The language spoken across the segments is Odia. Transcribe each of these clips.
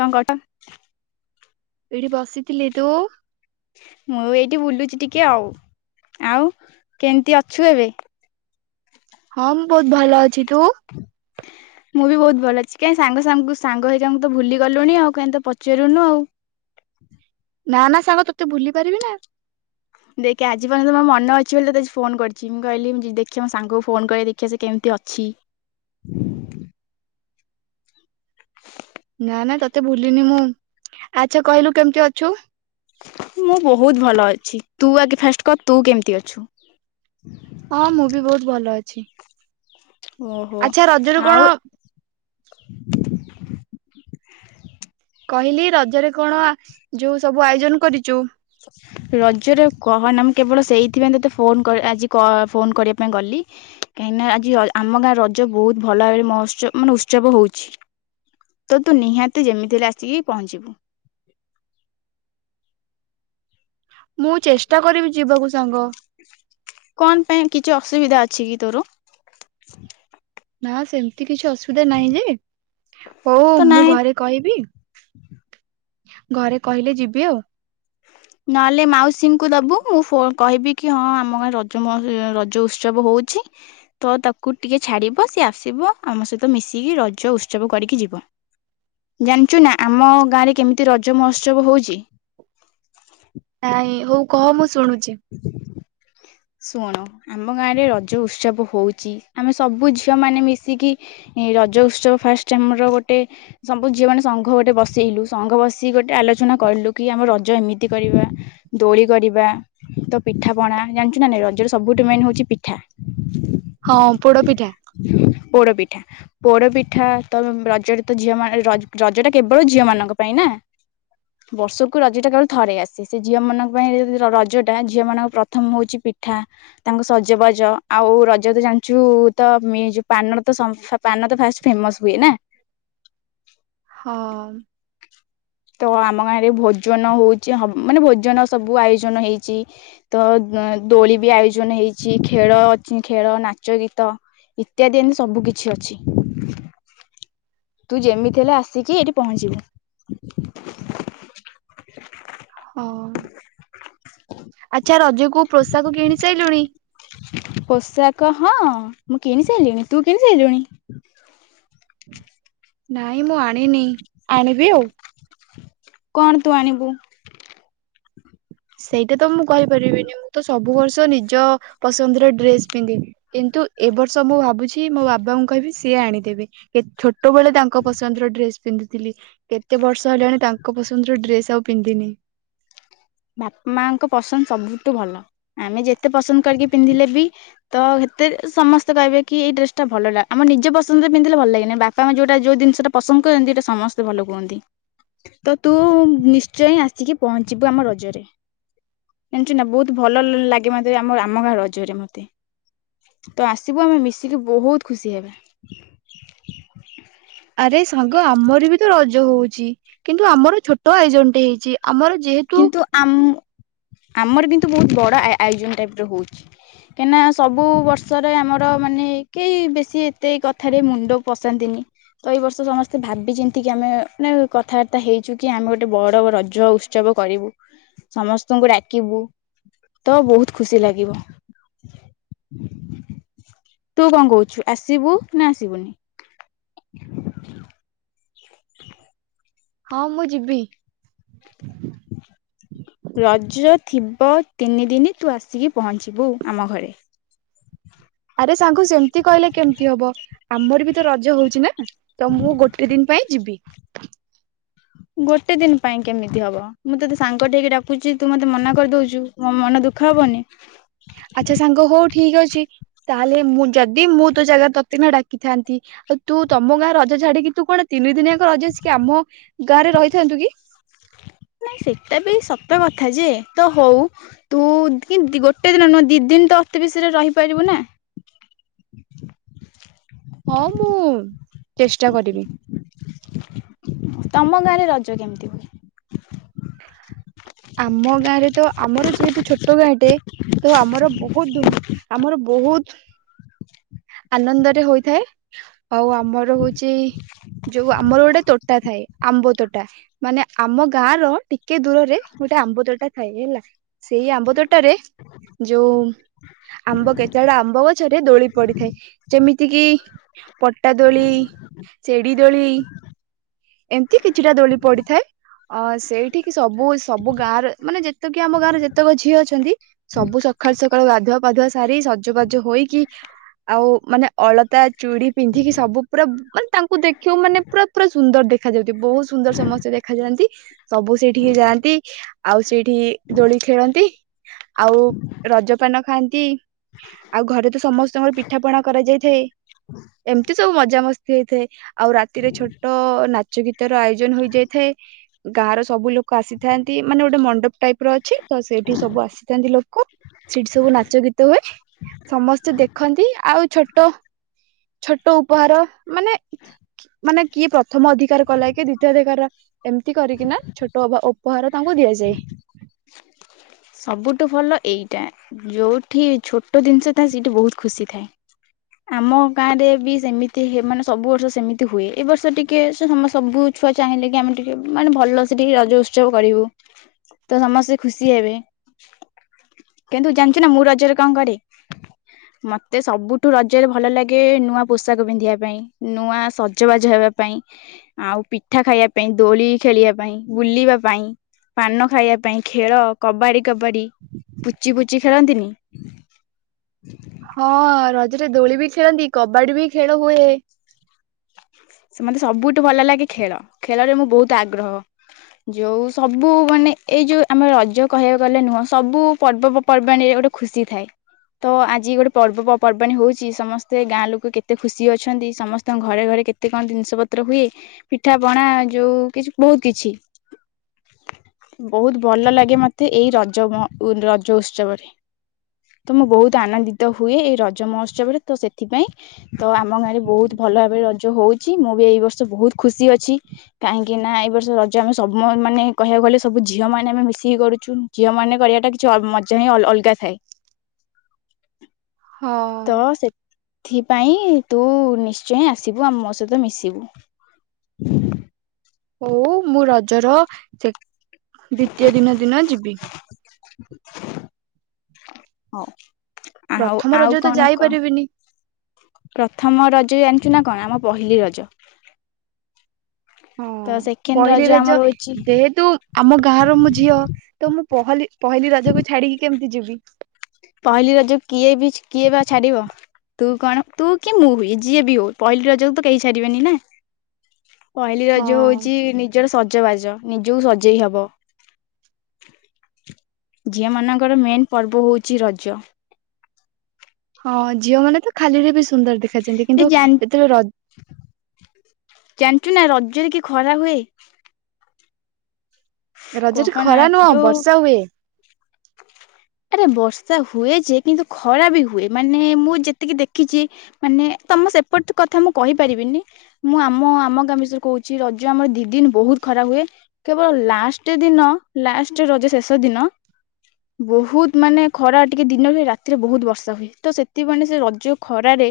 କଣ କଟ ଏଇଠି ବସିଥିଲି ତୁ? ମୁଁ ଏଇଠି ବୁଲୁଛି ଟିକେ ଆଉ ଆଉ କେମିତି ଅଛୁ ଏବେ ହଁ ମୁଁ ବହୁତ ଭଲ ଅଛି ତୁ ମୁଁ ବି ବହୁତ ଭଲ ଅଛି କାହିଁ ସାଙ୍ଗ ସାଙ୍ଗ ସାଙ୍ଗ ହେଇ ତାଙ୍କୁ ତ ଭୁଲି ଗଲଣି ଆଉ କାହିଁି ତ ପଚାରୁୁନୁ ଆଉ ନା ନା ସାଙ୍ଗ ତୋତେ ଭୁଲି ପାରିବି ନା ଦେଖେ ଆଜି ପର୍ଯ୍ୟନ୍ତ ମୋ ମନ ଅଛି ବୋଲି ତୋତେ ଆଜି ଫୋନ କରିଛି ମୁଁ କହିଲି ଦେଖିବା ମୋ ସାଙ୍ଗକୁ ଫୋନ କ ଦେଖିବା ସେ କେମିତି ଅଛି ନା ନା ତତେ ଭୁଲିିନି ମୁଁ ଆଚ୍ଛା କହିଲୁ କେମିତି ଅଛୁ? ମୁଁ ବହୁତ ଭଲ ଅଛି ତୁ ଆଗେ ଫାଷ୍ଟ କ ତୁ କେମିତି ଅଛୁ ହଁ ମୁଁ ବି ବହୁତ ଭଲ ଅଛି? ଓହୋ ଆଚ୍ଛା ରଜରେ କଣ ଆଉ କହିଲି ରଜରେ କଣ ଯୋଉ ସବୁ ଆୟୋଜନ କରିଛୁ ହୁ ରଜରେ କହନା ମୁଁ କେବଳ ସେଇଥିପାଇଁ ତତେ ଫୋନ ଆଜି ଫୋନ୍ କରିବା ପାଇଁ ଗଲି କାହିଁକି ନା ଆଜି ଆମ ଗାଁ ରଜ ବହୁତ ଭଲ ଭାବରେ ମହୋତ୍ସବ ମାନେ ଉତ୍ସବ ହଉଛି ତ ତୁ ନିହାତି ଯେମିତି ହେଲେ ଆସିକି ପହଞ୍ଚିବୁ ମୁଁ ଚେଷ୍ଟା କରିବି ଯିବାକୁ ସାଙ୍ଗ କଣ ପାଇଁ କିଛି ଅସୁବିଧା ଅଛି କି ତୋର ନା ସେମିତି କିଛି ଅସୁବିଧା ନାହିଁ ଯେ ହଉ ତ ମୁଁ ନାହିଁ ଘରେ କହିବି ଘରେ କହିଲେ ଯିବି ଆଉ ନହେଲେ ମାଉସୀଙ୍କୁ ଦବୁ ଫୋ କହିବି କି ହଁ ଆମ ଗାଁ ରେ ରଜ ସହ ରଜ ଉତ୍ସବ ହଉଛି। ତ ତାକୁ ଟିକେ ଛାଡ଼ିବ ସିଏ ଆସିବ ଆମ ସହିତ ମିଶିକି ରଜ ଉତ୍ସବ କରିକି ଯିବ। ଜାଣିଛୁ ନା ଆମ ଗାଁ ରେ କେମିତି ରଜ ମହୋତ୍ସବ ହଉଛି। ହଁ ନାଇଁ ହଉ କହ ମୁଁ ଶୁଣୁଛି। ଶୁଣ ଆମ ଗାଁ ରେ ରଜ ଉତ୍ସବ ହଉଛି ଆମେ ସବୁ ଝିଅ ମାନେ ମିଶିକି। ଏ ରଜ ଉତ୍ସବ ଫାଷ୍ଟ ଆମ ର ଗୋଟେ। ସବୁ ଝିଅ ମାନେ ସଂଘ ଗୋଟେ ବସେଇଲୁ ସଂଙ୍ଘ ବସିକ ଗୋଟେ ଆଲୋଚନା କଲୁ କି ଆମ ରଜ ଏମିତି କରିବା। ଦୋଳି କରିବା ତ ପିଠା ପଣା ଜାଣିଛୁ ନାଁ ନାଇଁ ରଜର ସବୁଠୁ ମେନ ହଉଛି ପିଠା। ହଁ ପୋଡ ପିଠା। ପୋଡ ପିଠା। ପୋଡ ପିଠା ତ ରଜରେ ତ ଝିଅ ମାନେ ରଜ୍ ରଜ ଟା କେବଳ ଝିଅ ମାନଙ୍କ ପାଇଁ ନା। ବର୍ଷକୁ ରଜ ଟା କାବେଳେ ଥରେ ଆସେ ସେ ଝିଅ ମାନଙ୍କ ପାଇଁ ରଜଟା ଝିଅ ମାନଙ୍କ ପ୍ର ପ୍ରଥମ ହଉଛି ପିଠା ତାଙ୍କ ସଜବାଜ ଆଉ ରଜ ତ ଜାଣିଛୁ। ତ ମି ଯୋଉ ପାନର ତ ସମ ପାନ ତ ଫାଷ୍ଟ ଫେମସ ହୁଏ ନା। ହଁ। ତ ଆମ ଗାଁରେ ଭୋଜନ ହଉଛି ହ ମାନେ ଭୋଜନ ସବୁ ଆୟୋଜନ ହେଇଛି। ତ ଦୋଳି ବି ଆୟୋଜନ ହେଇଛି ଖେଳ ଅଛି ଖେଳ ନାଚ ଗୀତ। ଇତ୍ୟାଦି ଏମିତି ସବୁ କିଛି ଅଛି। ତୁ ଯେମିତି ହେଲେ ଆସିକି ଏଇଠି ପହଞ୍ଚିବୁ। ହଁ ଆଚ୍ଛା ରଜକୁ ପୋଷାକ କିଣି ସାଇଲୁଣି। ପୋଷାକ ହଁ ମୁଁ କିଣି ସାଇଲିଣି ତୁ କିଣି ସାଇଲୁଣି। ନାଇଁ ମୁଁ ଆଣିନି ଆଣିବି ଆଉ। କଣ ତୁ ଆଣିବୁ। ସେଇଟା ତ ମୁଁ କହିପାରିବିନି ମୁଁ ତ ସବୁ ବର୍ଷ ନିଜ ପସନ୍ଦର ଡ୍ରେସ ପିନ୍ଧିବି। କିନ୍ତୁ ଏବ ବର୍ଷ ମୁଁ ଭାବୁଛି ମୋ ବାବାଙ୍କୁ କହିବି ସିଏ ଆଣିଦେବେ। କେ ଛୋଟବେଳେ ତାଙ୍କ ପସନ୍ଦର ଡ୍ରେସ୍। ପିନ୍ଧିଥିଲି କେତେ ବର୍ଷ ହେଲାଣି ତାଙ୍କ ପସନ୍ଦର ଡ୍ରେସ ଆଉ ପିନ୍ଧିନି। ବାପ ମାଙ୍କ ପସନ୍ଦ ସବୁଠୁ ଭଲ ଆମେ ଯେତେ ପସନ୍ଦ କରିକି ପିନ୍ଧିଲେ ବି। ତ ସେତେ ସମସ୍ତେ କହିବେ କି ଏଇ ଡ୍ରେସଟା ଭଲ ଲା ଆମ ନିଜେ ପସନ୍ଦରେ ପିନ୍ଧିଲେ ଭଲ ଲାଗେନି ବାପା ମା ଯୋଉଟା ଯୋଉ ଜିନିଷଟା। ପସନ୍ଦ କରନ୍ତି ସେଇଟା ସମସ୍ତେ ଭଲ କୁହନ୍ତି। ତ ତୁ ନିଶ୍ଚୟ ଆସିକି ପହଞ୍ଚିବୁ ଆମ ର ଜ ରେ ଜାଣିଛୁ ନା ବହୁତ ଭଲ ଲ ଲାଗେ ମତେ ଆମ ଆମ ଗାଁ ରଜ ରେ ମତେ। ତ ଆସିବୁ ଆମେ ମିଶିକି ବହୁତ ଖୁସି ହେବା। ଆରେ ସାଙ୍ଗ ଆମର ବି ତ ରଜ ହଉଛି କିନ୍ତୁ ଆମର ଛୋଟ ଆୟୋଜନ ଟେ ହେଇଛି ଆମର ଯେହେ କିନ୍ତୁ ଆମ ଆମର କିନ୍ତୁ ବହୁତ ବଡ ଆ ଆୟୋଜନ ଟାଇପ ର ହଉଛି। କାହିଁକିନା ସବୁ ବର୍ଷରେ ଆମର ମାନେ କେହି ବେଶୀ ଏତେ କଥାରେ ମୁଣ୍ଡ ପଶାନ୍ତିନି। ତ ଏଇ ବର୍ଷ ସମସ୍ତେ ଭାବି ଚିନ୍ତିକି ଆମେ ନାଇଁ କଥାବାର୍ତ୍ତା ହେଇଛୁ କି ଆମେ ଗୋଟେ ବଡ ରଜ ଉସ ଉତ୍ସବ କରିବୁ ସମସ୍ତଙ୍କୁ ଡାକିବୁ। ତ ବହୁତ ଖୁସି ଲାଗିବ। ହଁ ତୁ କଁ କହୁଛୁ ଆସିବୁ ନା ଆସିବୁନି? ହଁ ମୁଁ ଯିବି। ରଜ ଥିବ ତିନିଦିନ ତୁ ଆସିକି ପହଞ୍ଚିବୁ ଆମ ଘରେ। ଆରେ ସାଙ୍ଗ ସେମିତି କହିଲେ କେମିତି ହବ। ଆମର ବି ତ ରଜ ହଉଛି ନା ତ ମୁଁ ଗୋଟେ ଦିନ ପାଇଁ ଯିବି। ଗୋଟେ ଦିନ ପାଇଁ କେମିତି ହବ? ମୁଁ ତତେ ସାଙ୍ଗ ଠି ହେଇକି ଡାକୁଚି ତୁ ମତେ ମନା କରିଦଉଛୁ ମୋ ମନ ଦୁଃଖ ହବନି। ଆଚ୍ଛା ସାଙ୍ଗ ହଉ ଠିକ ଅଛି ତାହେଲେ ମୁଁ ଯଦି ମୁଁ ତୋ ଜାଗା ତତେ ନା ଡାକିଥାନ୍ତି। ଆଉ ତୁ ତମ ଗାଁରେ ରଜ ଛାଡିକି ତୁ କଣ ତିନି ଦିନିଆଙ୍କ ରଜ ଆସିକି ଆମ ଗାଁରେ ରହିଥାନ୍ତୁ କି? ନାଇଁ ସେଇଟା ବି ସତ କଥା ଯେ ତ ହଉ। ତୁ କିନ୍ତ ଗୋଟେ ଦିନ ନୁହେ ଦୁଇ ଦିନ ତ ଅତି ବିଶରେ ରହିପାରିବୁ ନା। ହଁ ମୁଁ ଚେଷ୍ଟା କରିବି। ତମ ଗାଁରେ ରଜ କେମିତି ହୁଏ? ଆମ ଗାଁରେ ତ ଆମର ଯେହେତୁ ଛୋଟ ଗାଁଟେ ତ ଆମର ବହୁତ ଆମର ବହୁତ ଆନନ୍ଦରେ ହୋଇଥାଏ ଆଉ ଆମର ହଉଛି ଯୋଉ ଆମର ଗୋଟେ ତୋଟା ଥାଏ ଆମ୍ବ ତୋଟା। ମାନେ ଆମ ଗାଁ ର ଟିକେ ଦୂରରେ ଗୋଟେ ଆମ୍ବୁଦଟା ଥାଏ ହେଲା। ସେଇ ଆମ୍ବ ତୋଟାରେ ଯୋଉ ଆମ୍ବ କେତେବେଡା ଆମ୍ବ ଗଛରେ ଦୋଳି ପଡି ଥାଏ ଯେମିତି କିି ପଟା ଦୋଳି ସେଡି ଦୋଳି ଏମିତି କିଛିଟା ଦୋଳି ପଡିଥାଏ। ଅ ସେଇଠିକି ସବୁ ସବୁ ଗାଁରେ ମାନେ ଯେତକି ଆମ ଗାଁରେ ଯେତେକ ଝିଅ ଅଛନ୍ତି ସବୁ ସକାଳୁ ସକାଳୁ ଗାଧୁଆ ପାଧୁଆ ସାରି ସଜବାଜ ହୋଇକି ଆଉ ମାନେ ଅଳତା ଚୁଡି ପିନ୍ଧିକି ସବୁ ପୁରା ମାନେ ତାଙ୍କୁ ଦେଖିବ ମାନେ ପୁରା ପୁରା ସୁନ୍ଦର ଦେଖ ଦେଖାଯାଉ ବହୁତ ସୁନ୍ଦର ସମସ୍ତେ ଦେଖାଯାଆନ୍ତି ସବୁ ସେଇଠିକି ଯାଆନ୍ତି। ଆଉ ସେଇଠି ଦୋଳି ଖେଳନ୍ତି ଆଉ ରଜପାନ ଖାଆନ୍ତି। ଆଉ ଘରେ ତ ସମସ୍ତଙ୍କର ପିଠା ପଣା କରାଯାଇଥାଏ। ଏମିତି ସବୁ ମଜାମସ୍ତି ହେଇଥାଏ ଆଉ ରାତିରେ ଛୋଟ ନାଚ ପ୍ରଯୋଗିତ ର ଆୟୋଜନ ହୋଇଯାଇଥାଏ। ଗାଁର ସବୁ ଲୋକ ଆସିଥାନ୍ତି ମାନେ ଗୋଟେ ମଣ୍ଡପ ଟାଇପ ର ଅଛି ତ ସେଇଠି ସବୁ ଆସିଥାନ୍ତି ଲୋକ। ସେଠି ସବୁ ନାଚ ଗୀତ ହୁଏ ସମସ୍ତେ ଦେଖନ୍ତି ଆଉ ଛୋଟ ଛୋଟ ଉପହାର ମାନେ ମାନେ କିଏ ପ୍ରଥମ ଅଧିକାର କଲାକ ଦ୍ୱିତୀୟଧିକାର ଏମିତି କରିକିନା ଛୋଟ ଉପହାର ତାଙ୍କୁ ଦିଆଯାଏ। ସବୁଠୁ ଭଲ ଏଇଟା ଯୋଉଠି ଛୋଟ ଜିନିଷ ଥାଏ ସେଇଠି ବହୁତ ଖୁସି ଥାଏ। ଆମ ଗାଁ ରେ ବି ସେମିତି ମାନେ ସବୁ ବର୍ଷ ସେମିତି ହୁଏ ଏ ବର୍ଷ ଟିକେ ସେ ସବୁ ଛୁଆ ଚାହିଁଲେ କି ଆମେ ଟିକେ ମାନେ ଭଲ ସେ ଟିକେ ରଜ ଉତ୍ସବ କରିବୁ। ତ ସମସ୍ତେ ଖୁସି ହେବେ। କିନ୍ତୁ ଜାଣିଛୁ ନା ମୁଁ ରଜରେ କଣ କରେ? ମତେ ସବୁଠୁ ରଜରେ ଭଲ ଲାଗେ ନୂଆ ପୋଷାକ ପିନ୍ଧିବା ପାଇଁ। ନୂଆ ସଜବାଜ ହେବା ପାଇଁ ଆଉ ପିଠା ଖାଇବା ପାଇଁ ଦୋଳି ଖେଳିବା ପାଇଁ ବୁଲିବା ପାଇଁ ପାନ ଖାଇବା ପାଇଁ ଖେଳ କବାଡି କବାଡ଼ି ପୁଚି ପୁଚି ଖେଳନ୍ତିନି? ହଁ ରଜରେ ଦୋଳି ବି ଖେଳନ୍ତି କବାଡି ବି ଖେଳ ହୁଏ। ସେ ମୋତେ ସବୁଠୁ ଭଲ ଲାଗେ ଖେଳ ଖେଳରେ ମୁଁ ବହୁତ ଆଗ୍ରହ। ଯୋଉ ସବୁ ମାନେ ଏଇ ଯୋଉ ଆମେ ରଜ କହିବାକୁ ଗଲେ ନୁହଁ ସବୁ ପର୍ବ ପର୍ବାଣିରେ ଗୋଟେ ଖୁସି ଥାଏ। ତ ଆଜି ଗୋଟେ ପର୍ବପର୍ବାଣିୀ ହଉଛି ସମସ୍ତେ ଗାଁ ଲୋକ କେତେ ଖୁସି ଅଛନ୍ତି ସମସ୍ତଙ୍କ ଘରେ ଘରେ କେତେ ଏତେ କଣ ଜିନିଷ ପତ୍ର ହୁଏ ପିଠା ପଣା ଯୋଉ କିଛି ବହୁତ କିଛି ବହୁତ ଭଲ ଲାଗେ ମତେ ଏଇ ରଜ ମ ରଜ ଉତ୍ସବରେ ତ ମୁଁ ବହୁତ ଆନନ୍ଦିତ ହୁଏ, ଏଇ ରଜ ମହୋତ୍ସବରେ ତ ସେଥିପାଇଁ ତ ଆମ ଗାଁରେ ବହୁତ ଭଲ ଭାବରେ ରଜ ହଉଛି ମୁଁ ବି ଏଇ ବର୍ଷ ବହୁତ ଖୁସି ଅଛି। କାହିଁକି ନା ଏଇ ବର୍ଷ ରଜ ଆମେ ସବୁ ମାନେ କହିବାକୁ ଗଲେ ସବୁ ଝିଅ ମାନେ ଆମେ ମିଶିକି କରୁଛୁ। ଝିଅ ମାନେ କରିବାଟା କିଛି ଅ ମଜା ହିଁ ଅଲଗା ଥାଏ। ହଁ ତ ସେଥିପାଇଁ ତୁ ନିଶ୍ଚୟ ଆସିବୁ ଆଉ ମୋ ସହିତ ମିଶିବୁ। [unintelligible] ହଉ ମୁଁ ରଜର ସେ ଦ୍ଵିତୀୟ ଦିନ ଦିନ ଯିବି। ହଉ। ଆଉ ପ୍ରଥମ ରଜ ଆଉ ତ କଣ କହ। ଯାଇପାରିବିନି ପ୍ରଥମ ରଜ ଜାଣିଛୁ ନା କଣ ଆମ ପହିଲି ରଜ। ହଁ ତ ସେକେଣ୍ଡ ପହିଲି ରଜ ଆମର ହଉଛି ଯେହେତୁ ଆମ ଗାଁର ମୁଁ ଝିଅ ତ ମୁଁ ପହଲି ପହିଲି ରଜ କୁ ଛାଡିକି କେମିତି ଯିବି। ପହିଲି ରଜ କିଏ ବି କିଏ ବା ଛାଡିବ। ତୁ କଣ ତୁ କି ମୁଁ ହୁଏ ଯିଏ ବି ହଉ ପହିଲି ରଜକୁ ତ କେହି ଛଡିବେନି ନା। ପହିଲି ହଁ ରଜ ହଉଛି ନିଜର ସଜବାଜ, ନିଜକୁ ସଜେଇ ହବ। ଝିଅ ମାନଙ୍କର ମେନ୍ ପର୍ବ ହଉଛି ରଜ। ହଁ, ଝିଅ ମାନେ ତ ଖାଲିରେ ବି ସୁନ୍ଦର ଦେଖାଯଛନ୍ତି। ଏ କିନ୍ତୁ ଜାଣି ଯେତେବେଳେ ରଜ ଜାଣିଛୁ ନା ରଜରେ କି ଖରା ହୁଏ। ରଜ ରେ କହନା ଖରା ନୁହଁ ଯୋଉ ବର୍ଷା ହୁଏ। ଆରେ ବର୍ଷା ହୁଏ ଯେ କିନ୍ତୁ, ଖରା ବି ହୁଏ ମାନେ ମୁଁ ଯେତିକି ଦେଖିଛି ମାନେ ତମ ସେପଟ କଥା ମୁଁ କହିପାରିବିନି। ମୁଁ ଆମ ଆମ ଗାଁ ବିଷୟରେ କହୁଛିି ରଜ ଆମର ଦି ଦିନ ବହୁତ ଖରା ହୁଏ। କେବଳ ଲାଷ୍ଟ ଦିନ ଲାଷ୍ଟ ରଜ ଶେଷ ଦିନ ବହୁତ ବହୁତ ମାନେ ଖରା ଟିକେ ଦିନରେ ରାତିରେ ବହୁତ ବର୍ଷା ହୁଏ ତ ସେଥିପାଇଁ ସେ ରଜ ଖରାରେ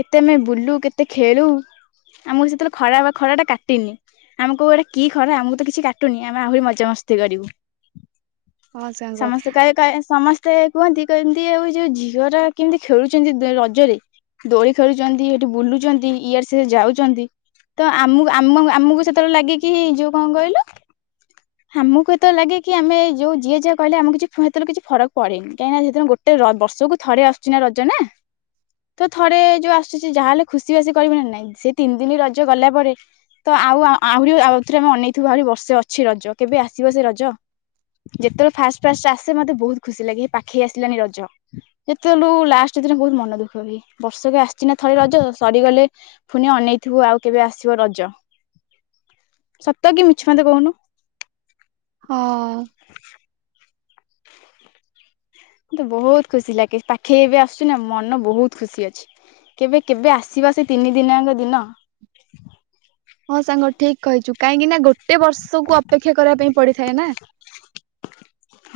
କେତେ ଆମେ ବୁଲୁ କେତେ ଖେଳୁ ଆମକୁ ସେତେବେଳେ ଖରା ବା ଖରା ଟା କାଟିନି। ଆମ କଉ ଏଟା କି ଖରା ଆମକୁ ତ କିଛି କାଟୁନି ଆମେ ଆହୁରି ମଜା ମସ୍ତି କରିବୁ। ହଁ ସାଙ୍ଗ ସମସ୍ତେ କହ ସମସ୍ତେ କୁହନ୍ତି କ୍ ଏମିତି ଆଉ ଯୋଉ ଝିଅ ଗୁରା କେମିତି ଖେଳୁଛନ୍ତି ରଜରେ। ଦୋଳି ଖେଳୁଛନ୍ତି ଏଠି ବୁଲୁଛନ୍ତି ଇଆରେ ସିଆରେ ଯାଉଛନ୍ତି। ତମ ଆମୁ ଆମୁ ଆମକୁ ସେତେବେଳେ ଲାଗେ କି ଯୋଉ କଣ କହିଲ ଆମକୁ ଏତେ ଲାଗେ କି ଆମେ ଯୋଉ ଯିଏ ଯାହା କହିଲେ ଆମକୁ କିଛି ଫ ସେତେବେଳେ କିଛି ଫରକ ପଡେନି କାହିଁକି ନା ସେଦିନ ଗୋଟେ ବର୍ଷକୁ ଥରେ ଆସୁଛି ନା ରଜ ନା। ତ ଥରେ ଯୋଉ ଆସୁଛି ଯାହା ହେଲେ ଖୁସି ବାସି କରିବୁ ନା ନାଇଁ ସେ ତିନି ଦିନି ରଜ ଗଲା ପରେ ତ ଆଉ ଆ ଆହୁରି ଆଉଥରେ ଆମେ ଅନେଇଥିବୁ ଆହୁରି ବର୍ଷେ ଅଛି ରଜ କେବେ ଆସିବ ସେ ରଜ। ଯେତେବେଳେ ଫାଷ୍ଟ ଫାଷ୍ଟ୍ ଆସେ ମତେ ବହୁତ ଖୁସି ଲାଗେ ହେ ପାଖେଇ ଆସିଲାଣି ରଜ। ଯେତେବେଳୁ ଲାଷ୍ଟ ଦିନ ବହୁତ ମନ ଦୁଃଖ ହୁଏ ବର୍ଷକେ ଆସିଚ ନା ଥରେ ରଜ ସରିଗଲେ ପୁଣି ଅନେଇଥିବୁ ଆଉ କେବେ ଆସିବ ରଜ। ସତ କି ମିଛ ମତେ କହୁନୁ? ହଁ। ମୋତେ ବହୁତ ଖୁସି ଲାଗେ ପାଖେଇ ଏବେ ଆସୁଛିୁ ନା ମନ ବହୁତ ଖୁସି ଅଛି। କେବେ କେବେ ଆସିବା ସେ ତିନି ଦିନି ଆଙ୍କ ଦିନ। ହଁ, ସାଙ୍ଗ ଠିକ୍ କହିଛୁ କାହିଁକି ନା ଗୋଟେ ବର୍ଷକୁ ଅପେକ୍ଷା କରିବା ପାଇଁ ପଡିଥାଏ ନା।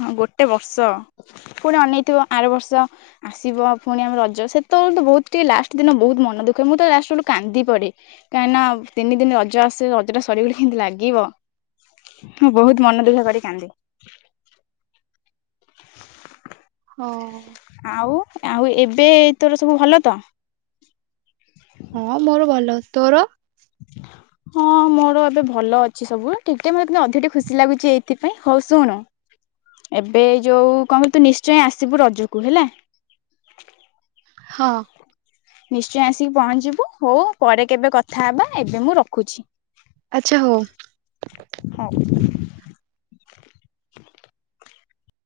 ହଁ, ଗୋଟେ ବର୍ଷ, ପୁଣି ଅନେଇଥିବ ଆର ବର୍ଷ ଆସିବ ପୁଣି ଆମ ରଜ ସେତେବେଳେ ତ ବହୁତ ଟିକେ ଲାଷ୍ଟ ଦିନ ବହୁତ ମନ ଦୁଃଖ ମୁଁ ତ ଲାଷ୍ଟ ବେଳକୁ କାନ୍ଦି ପଡ଼େ। କାଇଁନା ତିନି ଦିନ ରଜ ଆସେ ରଜ ଟା ସରିଗଲେେ କେମିତି ଲାଗିବ। ମୁଁ ବହୁତ ମନ ଦୁଃଖ କରି କାନ୍ଦେ। [inaudible] ହଁ। ଆଉ, ଆଉ ଏବେ ତୋର ସବୁ ଭଲ ତ? ହଁ ମୋର ଭଲ ତୋର? ହଁ [inaudible] ମୋର ଏବେ ଭଲ ଅଛି ସବୁ। ଠିକ ଟାଇମରେ ହେଇଥିଲେ ମତେନ୍ତୁ ଅଧିକଟିକେ ଖୁସି ଲାଗୁଚି ଏଇଥିପାଇଁ ହୋଉ ଶୁଣ। ଏବେ ଯେଉଁ କହତୁ ନିଶ୍ଚୟ ଆସିବୁ ରଜକୁ ହେଲା। ହ। ନିଶ୍ଚୟ ଆସିକି ପହଞ୍ଚିବୁ ହୋଉ ପରେ କେବେ କଥା ହବା ଏବେ ମୁଁ ରଖୁଛି। ଆଚ୍ଛା ହୋଉ। ହୋଉ।